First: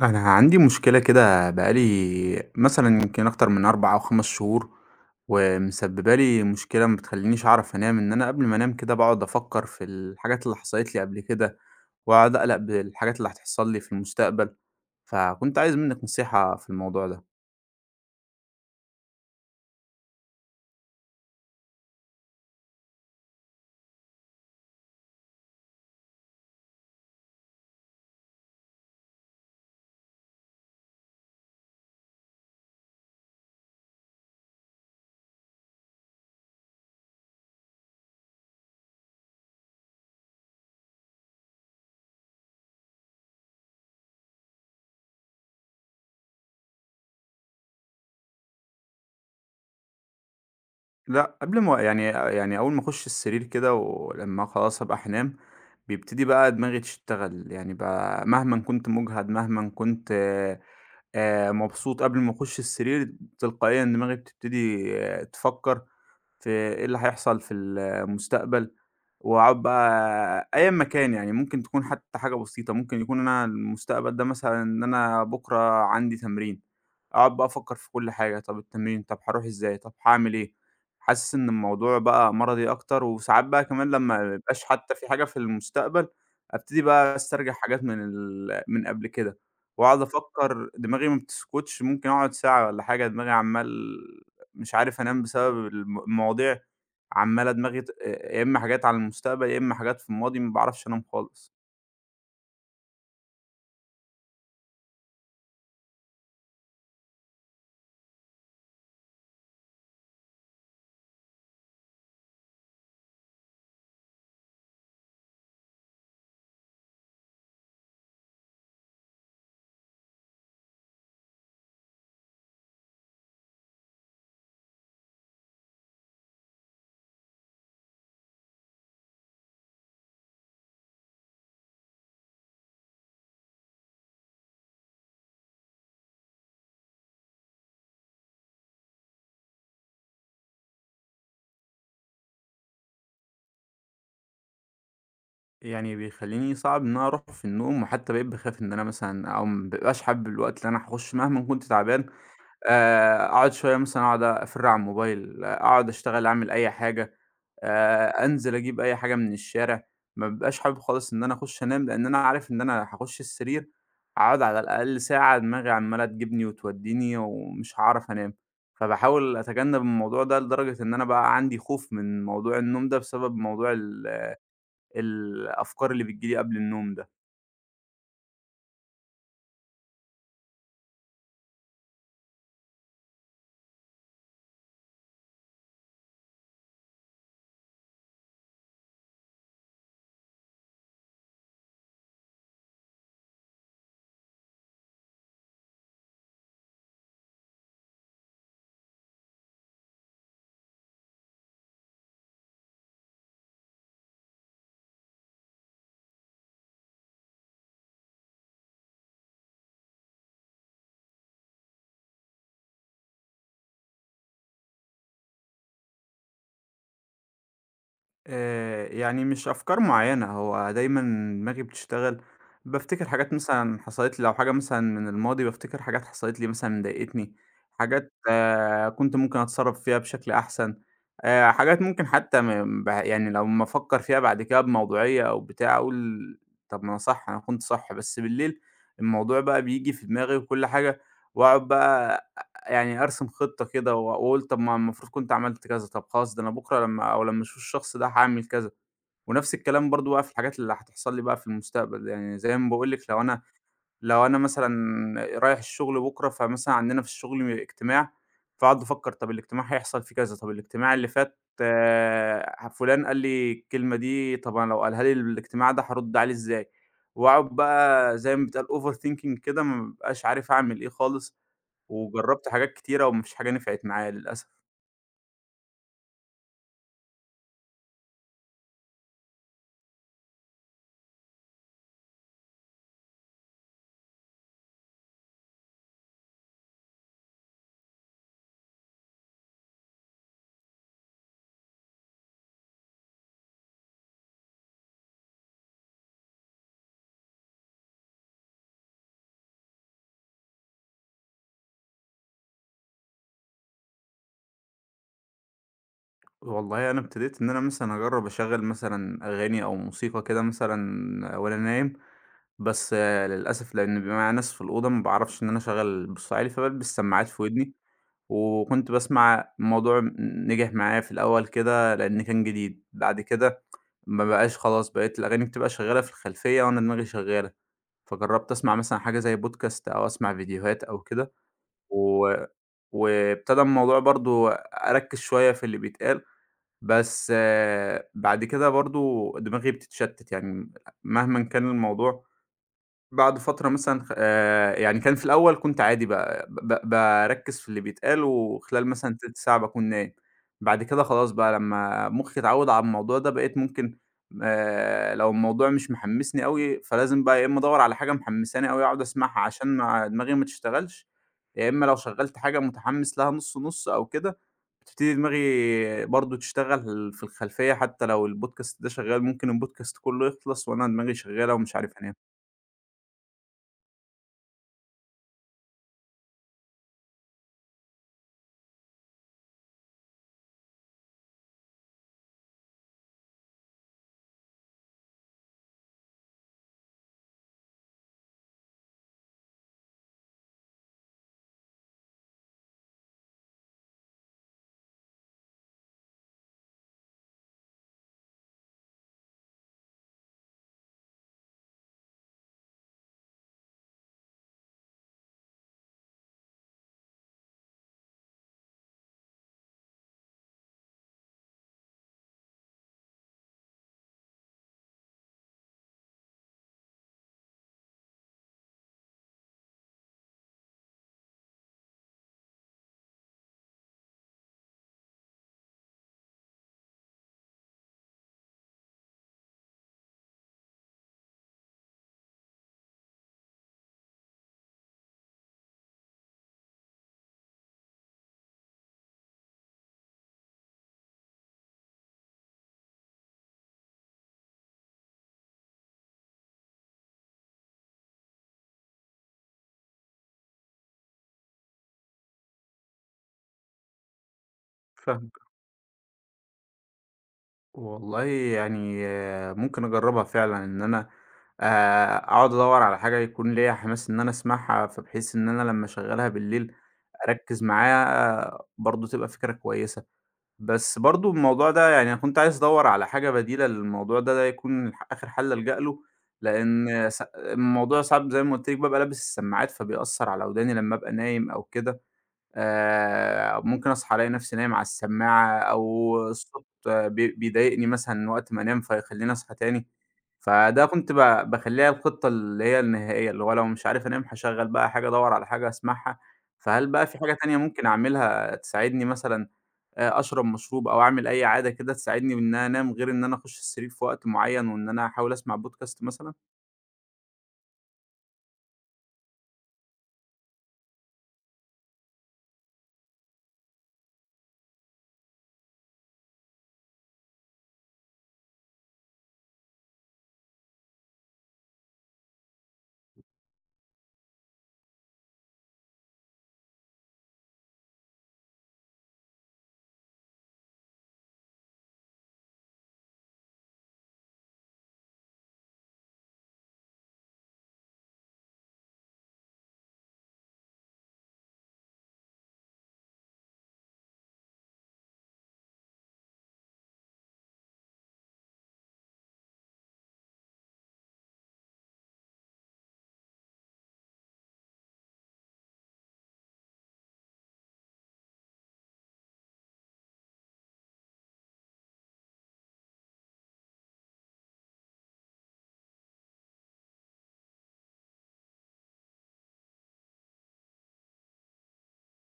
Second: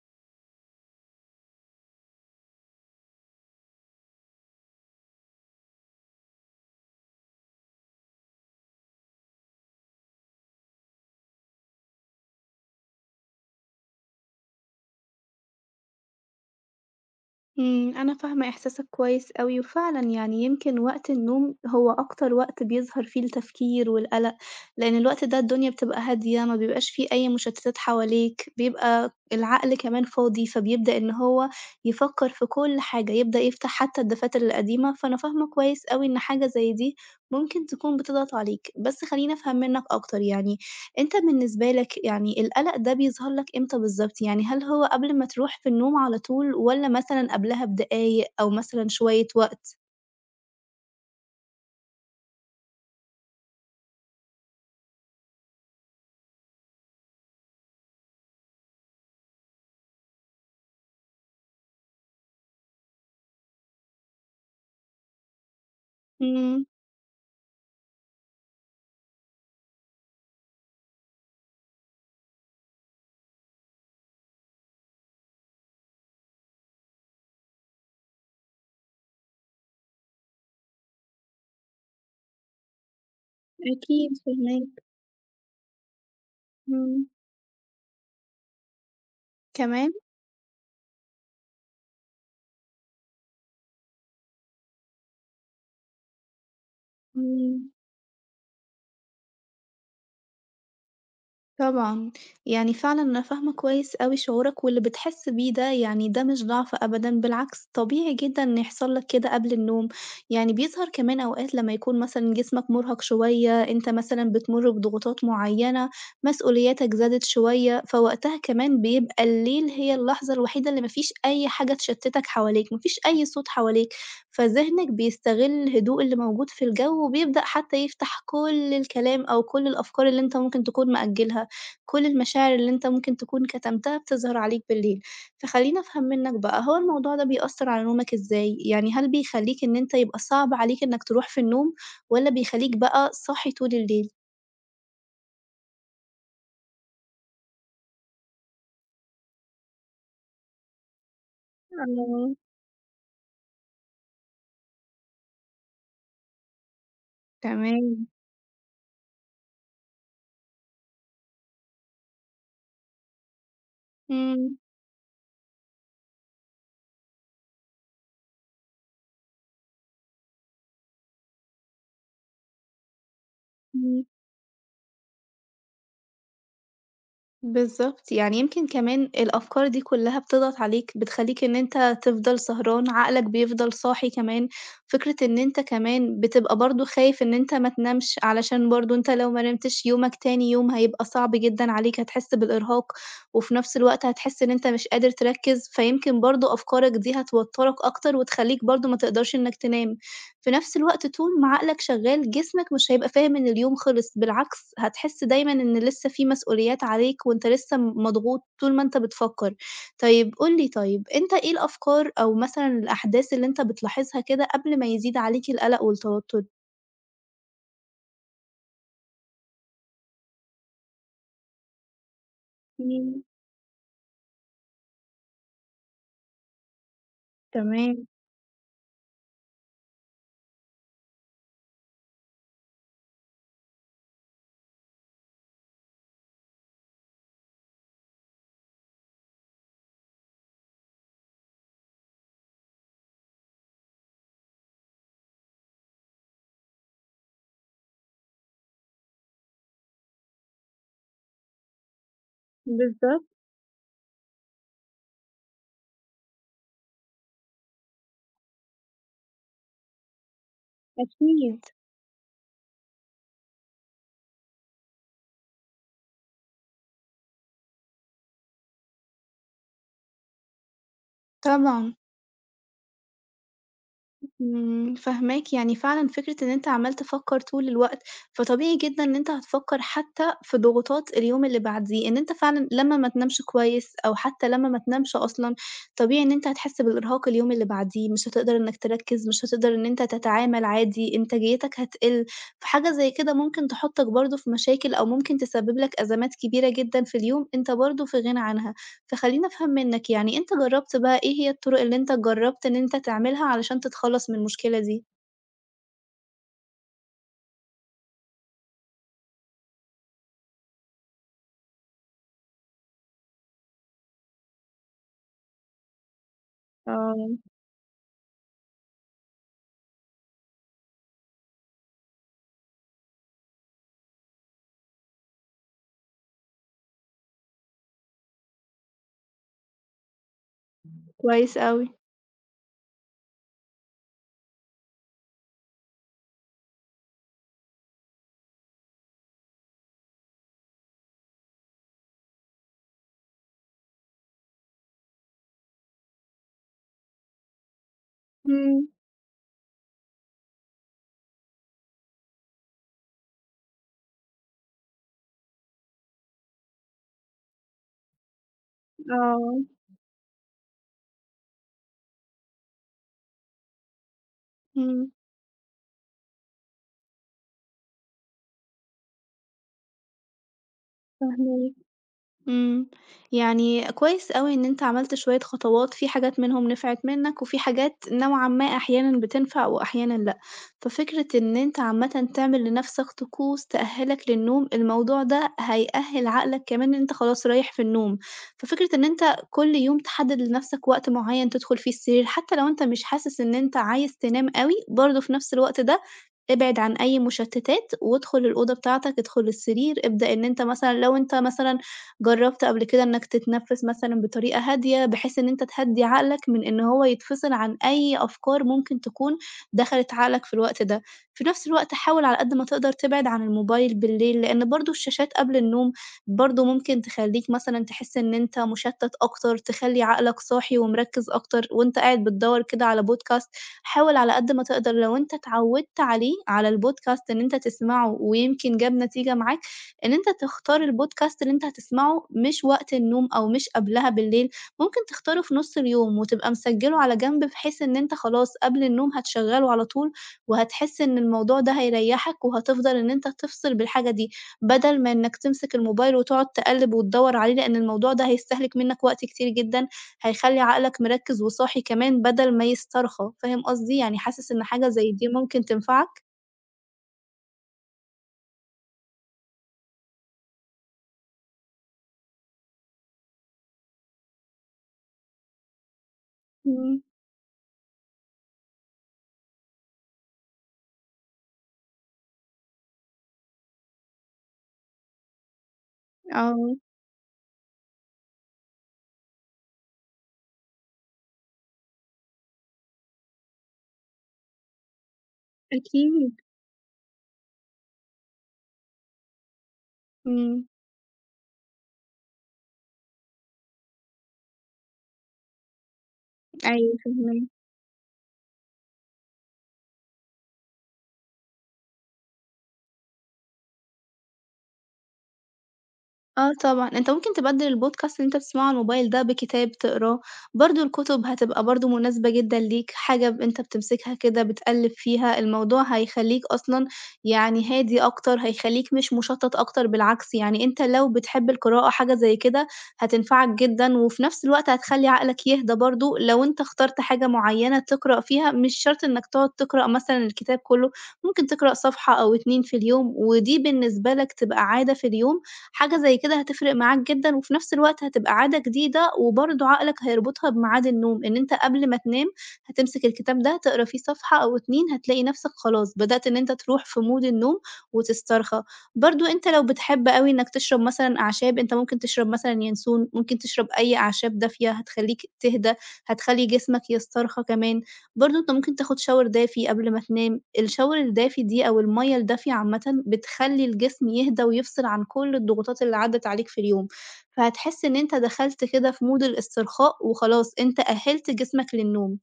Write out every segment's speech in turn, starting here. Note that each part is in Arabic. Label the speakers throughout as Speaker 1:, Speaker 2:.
Speaker 1: أنا عندي مشكلة كده بقى لي مثلًا يمكن أكتر من 4 أو 5 شهور، ومسببة لي مشكلة ما بتخلّينيش أعرف أنام، إن أنا قبل ما أنام كده باقعد أفكّر في الحاجات اللي حصلت لي قبل كده، وأقعد أقلق بالحاجات اللي هتحصل لي في المستقبل، فكنت عايز منِّك نصيحة في الموضوع ده.
Speaker 2: أنا فاهمة إحساسك كويس أوي، وفعلًا يعني يمكن وقت النوم هو أكتر وقت بيظهر فيه التفكير والقلق، لإن الوقت ده الدنيا بتبقى هادية، ما بيبقاش فيه أي مشتتات حواليك، بيبقى العقل كمان فاضي، فبيبدأ إن هو يفكر في كل حاجة، يبدأ يفتح حتى الدفاتر القديمة، فأنا فاهمة كويس أوي إن حاجة زي دي ممكن تكون بتضغط عليك، بس خلّيني أفهم منك أكتر يعني، أنت بالنسبة لك يعني القلق ده بيظهر لك إمتى بالضبط؟ يعني هل هو قبل ما تروح في النوم على طول والّا مثلًا قبلها بدقايق أو مثلًا شوية وقت؟
Speaker 1: لأ، قبل ما يعني أول ما أخُش السرير كده ولمّا خلاص أبقى هانام، بيبتدي بقى دماغي تشتغل، يعني ب مهمًا كنت مُجهد، مهمًا كنت مبسوط قبل ما أخُش السرير، تلقائيًا دماغي بتبتدي آه، تفكّر في
Speaker 2: إمم،
Speaker 1: إيه اللي هيحصل في المستقبل، وأقعد بقى أيًا ما كان يعني ممكن تكون حتى حاجة بسيطة، ممكن يكون أنا المستقبل ده مثلًا إن أنا بُكرة عندي تمرين، أقعد بقى أفكر في كل حاجة، طب التمرين، طب هاروح إزاي، طب هاعمل إيه؟ حاسس إن الموضوع بقى مرضي أكتر، وساعات بقى كمان
Speaker 2: أكيد
Speaker 1: لما ما بيبقاش
Speaker 2: فاهماك،
Speaker 1: حتى في حاجة في المستقبل، أبتدي
Speaker 2: إمم،
Speaker 1: بقى أسترجع حاجات من قبل كده،
Speaker 2: كمان؟
Speaker 1: وأقعد أفكر دماغي ما بتسكتش، ممكن أقعد ساعة والّا حاجة دماغي عمّال مش عارف أنام بسبب المواضيع عمّالة
Speaker 2: إمم.
Speaker 1: دماغي ت يا إمّا حاجات على المستقبل، يا إمّا حاجات في الماضي، ما باعرفش أنام خالص.
Speaker 2: طبعًا، يعني فعلًا أنا فاهمة كويس أوي شعورك واللي بتحس بيه ده، يعني ده مش ضعف أبدًا، بالعكس طبيعي جدًا إن يحصل لك كده قبل النوم، يعني بيظهر كمان أوقات لمّا يكون مثلًا جسمك مرهق شوية، أنت مثلًا بتمُر بضغوطات معيّنة، مسؤولياتك زادت شوية، فوقتها كمان بيبقى الليل هي اللحظة الوحيدة اللي ما فيش أي حاجة تشتتك حواليك، ما فيش أي صوت حواليك، فذهنك بيستغل الهدوء اللي موجود في الجو وبيبدأ حتى يفتح كل الكلام أو كل الأفكار اللي أنت ممكن تكون مأجلها. كل المشاعر اللي أنت ممكن تكون كتمتها بتظهر عليك بالليل. فخلّيني أفهم منّك بقى، هو الموضوع ده بيأثّر على نومك إزاي؟ يعني هل بيخلّيك إن أنت يبقى صعب عليك إنّك تروح في النوم والّا بيخلّيك بقى صاحي طول الليل؟
Speaker 1: يعني بيخلّيني صعب إن أنا أروح في النوم، وحتّى بقيت باخاف إن أنا مثلًا أو ما بابقاش حابب الوقت اللي أنا هاخُش مهما كنت تعبان.
Speaker 2: آه،
Speaker 1: أقعد شوية مثلًا أقعد أفِر على الموبايل، آه، أقعد أشتغل أعمل أي حاجة.
Speaker 2: تمام.
Speaker 1: أنزل أجيب أي حاجة من الشارع، ما بابقاش حابب خالص إن أنا أخُش أنام، لإن أنا عارف إن أنا هاخُش السرير هاقعد
Speaker 2: إمم،
Speaker 1: على الأقل ساعة دماغي عمّالة تجيبني وتودّيني ومش هاعرف أنام، فباحاول أتجنّب الموضوع ده لدرجة إن أنا بقى عندي خوف من موضوع النوم ده بسبب موضوع
Speaker 2: إمم.
Speaker 1: الأفكار اللي بتيجي لي قبل النوم ده.
Speaker 2: بالضبط، يعني يمكن كمان الأفكار دي كلّها بتضغط عليك، بتخلّيك إن أنت تفضل سهران، عقلك بيفضل صاحي كمان، فكرة إن أنت كمان بتبقى برضه خايف إن أنت ما تنامش، علشان برضه أنت لو ما نمتش يومك تاني يوم هيبقى صعب جدًا عليك، هتحس بالإرهاق، وفي نفس الوقت هتحس إن أنت مش قادر تركّز، فيمكن برضه أفكارك دي هتوتّرك أكتر وتخلّيك برضه ما تقدرش إنك تنام. في نفس الوقت طول ما عقلك شغال، جسمك مش هيبقى فاهم إن اليوم خلص، بالعكس هتحس دايمًا إن لسه في مسؤوليات عليك وأنت لسه مضغوط طول ما أنت بتفكّر. طيب قُل لي طيب، أنت إيه الأفكار أو مثلًا الأحداث اللي أنت بتلاحظها كده قبل ما يزيد عليك القلق والتوتر؟
Speaker 1: يعني مش أفكار معيّنة، هو دايمًا دماغي بتشتغل، بافتكر
Speaker 2: إمم،
Speaker 1: حاجات مثلًا حصلت لي لو حاجة مثلًا من الماضي، بافتكر حاجات حصلت لي مثلًا ضايقتني،
Speaker 2: تمام،
Speaker 1: حاجات آه، كنت ممكن أتصرّف فيها بشكل أحسن، حاجات ممكن حتى م ب يعني لمّا أفكّر فيها بعد كده بموضوعية أو بتاع أقول طَب ما أنا صح، أنا كنت صح، بس بالليل الموضوع بقى بييجي في دماغي وكل حاجة وأقعد بقى يعني أرسم خطة كده و وأقول طب ما المفروض كنت عملت كذا، طب خلاص ده أنا بُكرة لمّا أو لمّا أشوف الشخص ده هاعمل كذا، ونفس الكلام برضه بقى في الحاجات اللي هتحصل لي بقى في المستقبل، يعني زي ما باقول لِك
Speaker 2: بالضبط،
Speaker 1: لو أنا مثلًا رايح الشغل بُكرة، فمثلًا عندنا في الشغل اجتماع، فاقعد أفكر طب الاجتماع هيحصل فيه كذا، طب الاجتماع اللي فات
Speaker 2: أكيد،
Speaker 1: ه فلان قال لي الكلمة دي، طب أنا لو قالها لي الاجتماع ده هارُد عليه إزاي، وأقعد بقى زي ما بيتقال overthinking كده ما بابقاش عارف أعمل إيه خالص،
Speaker 2: طبعًا.
Speaker 1: وجرّبت حاجات كتيرة وما فيش حاجة نفعت معايا للأسف.
Speaker 2: فاهماك، يعني فعلًا فكرة إن أنت عمّال تفكّر طول الوقت، فطبيعي جدًا إن أنت هتفكّر حتى في ضغوطات اليوم اللي بعديه، إن أنت فعلًا لمّا ما تنامش كويس أو حتى لمّا ما تنامش أصلًا، طبيعي إن أنت هتحس بالإرهاق اليوم اللي بعديه، مش هتقدر إنّك تركّز، مش هتقدر إن أنت تتعامل عادي، إنتاجيتك هتقِل، فحاجة زي كده ممكن تحطّك برضه في مشاكل أو ممكن تسبب لك أزمات كبيرة جدًا في اليوم أنت برضه في غنى عنها. فخلّيني أفهم منّك، يعني أنت جرّبت بقى إيه هي الطُرق اللي أنت جرّبت إن أنت تعملها علشان تتخلّص من المشكلة دي؟
Speaker 1: والله أنا ابتديت إن أنا مثلًا أجرّب أشغّل مثلًا أغاني أو موسيقى كده مثلًا وأنا نايم، بس آه، للأسف لإن بيبقى معايا ناس في الأوضة ما باعرفش إن أنا أشغّل بصوت عالي، فبالبس سماعات في
Speaker 2: آه،
Speaker 1: ودني، وكنت باسمع الموضوع ن نجح معايا في الأول كده لإن كان جديد، بعد كده ما بقاش خلاص بقيت الأغاني بتبقى شغّالة في الخلفية وأنا دماغي شغّالة، فجرّبت أسمع مثلًا حاجة زي podcast أو أسمع فيديوهات أو كده.
Speaker 2: كويس أوي.
Speaker 1: و وابتدى الموضوع برضه أركّز شوية في اللي بيتقال، بس آه، بعد كده برضه دماغي بتتشتت، يعني مهمًا كان الموضوع بعد فترة مثلًا خ يعني كان في الأول كنت عادي بقى ب ب باركّز في اللي بيتقال وخلال
Speaker 2: إمم،
Speaker 1: مثلًا تلت ساعة باكون نايم، بعد كده خلاص بقى لمّا مُخّي اتعوّد على الموضوع ده بقيت ممكن لو الموضوع مش محمّسني أوي فلازم بقى يا إمّا أدوّر على حاجة محمّساني أوي أقعد أسمعها عشان
Speaker 2: آه،
Speaker 1: ما دماغي ما تشتغلش، يا إمّا لو شغّلت حاجة متحمّس لها نُص أو كده
Speaker 2: إمم،
Speaker 1: بتبتدي دماغي برضه تشتغل في الخلفية حتى لو البودكاست ده شغّال ممكن البودكاست كُلّه يخلص وأنا دماغي شغّالة
Speaker 2: فاهماك.
Speaker 1: ومش عارف أنام.
Speaker 2: إمم، يعني كويس أوي إن أنت عملت شوية خطوات، في حاجات منهم نفعت منك، وفي حاجات نوعًا ما أحيانًا بتنفع وأحيانًا لأ، ففكرة إن أنت عامةً تعمل لنفسك طقوس تأهّلك للنوم، الموضوع ده هيأهّل عقلك كمان إن أنت خلاص رايح في النوم، ففكرة إن أنت كل يوم تحدد لنفسك وقت معيّن تدخل فيه السرير، حتى لو أنت مش حاسس إن أنت عايز تنام أوي، برضه في نفس الوقت ده ابعد عن أي مشتتات، وادخل الأوضة بتاعتك، ادخل السرير، ابدأ إن أنت مثلًا لو أنت مثلًا جرّبت قبل كده إنّك تتنفّس مثلًا بطريقة هادية، بحيث إن أنت تهدّي عقلك من إن هو يتفصل عن أي أفكار ممكن تكون دخلت عقلك في الوقت ده. في نفس الوقت حاول على قد ما تقدر تبعد عن الموبايل بالليل، لإن برضه الشاشات قبل النوم برضه ممكن تخلّيك مثلًا تحس إن أنت مشتّت أكتر، تخلّي عقلك صاحي ومركّز أكتر وأنت قاعد بتدوّر كده على podcast. حاول على قد ما تقدر لو أنت اتعوّدت عليه، على الpodcast إن أنت تسمعه ويمكن جاب نتيجة معاك، إن أنت تختار البودكاست اللي أنت هتسمعه مش وقت النوم أو مش قبلها بالليل، ممكن تختاره في نُص اليوم وتبقى مسجّله على جنب بحيث إن أنت خلاص قبل النوم هتشغّله على طول، وهتحس إن الموضوع ده هيريّحك وهتفضل إن أنت تفصل بالحاجة دي، بدل ما إنّك تمسك الموبايل وتقعد تقلِّب وتدوّر عليه، لإن الموضوع ده هيستهلك منّك وقت كتير جدًا، هيخلّي عقلك مركّز وصاحي كمان بدل ما يسترخى، فاهم قصدي؟ يعني حاسس إن حاجة زي دي
Speaker 1: فاهمك.
Speaker 2: ممكن تنفعك؟
Speaker 1: والله يعني آه، ممكن أجرّبها فعلًا إن أنا أقعد أدوّر على حاجة يكون ليّا حماس إن أنا أسمعها، فبحيث إن أنا لمّا أشغّلها بالليل
Speaker 2: إمم،
Speaker 1: أركّز معاها آه، برضه تبقى فكرة كويسة. بس برضه الموضوع ده يعني أنا كنت عايز أدوّر على حاجة بديلة للموضوع ده، ده يكون آخِر حَل ألجأ له،
Speaker 2: آه،
Speaker 1: لإن س الموضوع صعب زي ما قُلت لِك بابقى لابس السماعات، فبيأثّر على وداني لمّا أبقى نايم أو كده. ممكن أصحى ألاقي نفسي نايم على السماعة أو
Speaker 2: أكيد،
Speaker 1: الصوت آه، بيضايقني مثلًا وقت ما أنام فيخلّيني أصحى تاني،
Speaker 2: إمم.
Speaker 1: فده كنت ب باخلّيها الخطة اللي هي النهائية، اللي هو لو مش عارف أنام هاشغّل بقى حاجة أدوّر على حاجة أسمعها، فهل
Speaker 2: أيوه
Speaker 1: بقى في حاجة
Speaker 2: فاهماكِ.
Speaker 1: تانية ممكن أعملها تساعدني مثلًا أشرب مشروب أو أعمل أي عادة كده تساعدني بإن أنا أنام غير إن أنا أخُش السرير في وقت معيّن وإن أنا أحاول أسمع podcast مثلًا؟
Speaker 2: آه طبعًا، أنت ممكن تبدِّل الpodcast اللي أنت بتسمعه على الموبايل ده بكتاب تقراه، برضه الكتب هتبقى برضه مناسبة جدًا ليك، حاجة أنت بتمسكها كده بتقلِّب فيها، الموضوع هيخلّيك أصلًا يعني هادي أكتر، هيخلّيك مش مُشتَّت أكتر، بالعكس يعني أنت لو بتحب القراءة حاجة زي كده هتنفعك جدًا، وفي نفس الوقت هتخلّي عقلك يهدى برضه، لو أنت اخترت حاجة معيّنة تقرأ فيها مش شرط إنك تقعد تقرأ مثلًا الكتاب كلّه، ممكن تقرأ صفحة أو 2 في اليوم، ودي بالنسبة لك تبقى عادة في اليوم حاجة زي كده هتفرق معاك جدًا، وفي نفس الوقت هتبقى عادة جديدة، وبرضه عقلك هيربطها بميعاد النوم، إن أنت قبل ما تنام هتمسك الكتاب ده تقرا فيه صفحة أو 2 هتلاقي نفسك خلاص بدأت إن أنت تروح في mood النوم وتسترخى. برضه أنت لو بتحب أوي إنك تشرب مثلًا أعشاب، أنت ممكن تشرب مثلًا ينسون، ممكن تشرب أي أعشاب دافية هتخليك تهدى، هتخلي جسمك يسترخى كمان. برضه أنت ممكن تاخد shower دافي قبل ما تنام. الشاور الدافي دي أو المَيّة الدافية عامةً بتخلّي الجسم يهدى ويفصل عن كل الضغوطات اللي عدّت عليك في اليوم، فهتحس إن أنت دخلت كده في مود الاسترخاء وخلاص أنت أهّلت جسمك للنوم.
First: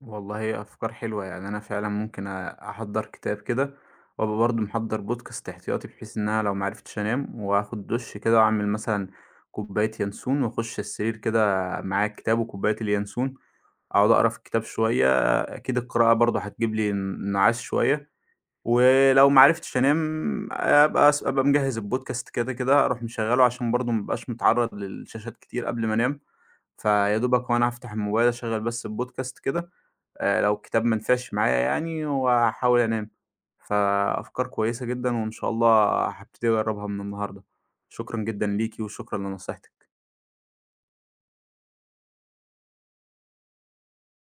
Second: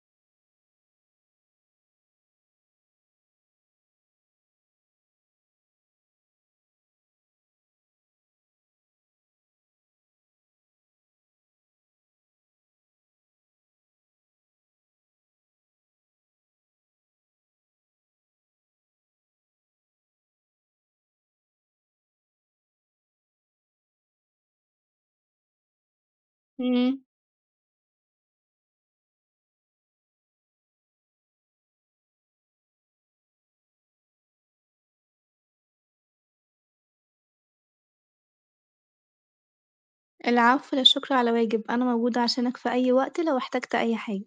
Speaker 1: والله أفكار حلوة، يعني أنا فعلًا ممكن أحضّر كتاب كده، وأبقى برضه محضّر بودكاست احتياطي بحيث إن أنا لو ما عرفتش أنام وآخد دُش كده وأعمل مثلًا كوباية ينسون وأخُش السرير كده معايا الكتاب وكوباية الينسون، أقعد أقرا في الكتاب شوية، أكيد القراءة برضه هتجيب لي انعاش شوية، ولو ما عرفتش أنام أبقى مجهّز البودكاست كده، كده أروح مشغّله عشان برضه ما ابقاش متعرّض للشاشات كتير قبل ما أنام.
Speaker 2: إمم،
Speaker 1: فيا دوبك وأنا هافتح الموبايل أشغّل بس البودكاست كده، لو الكتاب ما نفعش معايا يعني وأحاول أنام. فأفكار كويسة جدًا وإن شاء الله هابتدي أجرّبها من النهارده. شكرًا جدًا ليكِ وشكرًا لنصيحتِك.
Speaker 2: العفو، لا شكر على واجب، أنا موجودة عشانك في أي وقت لو احتجت أي حاجة.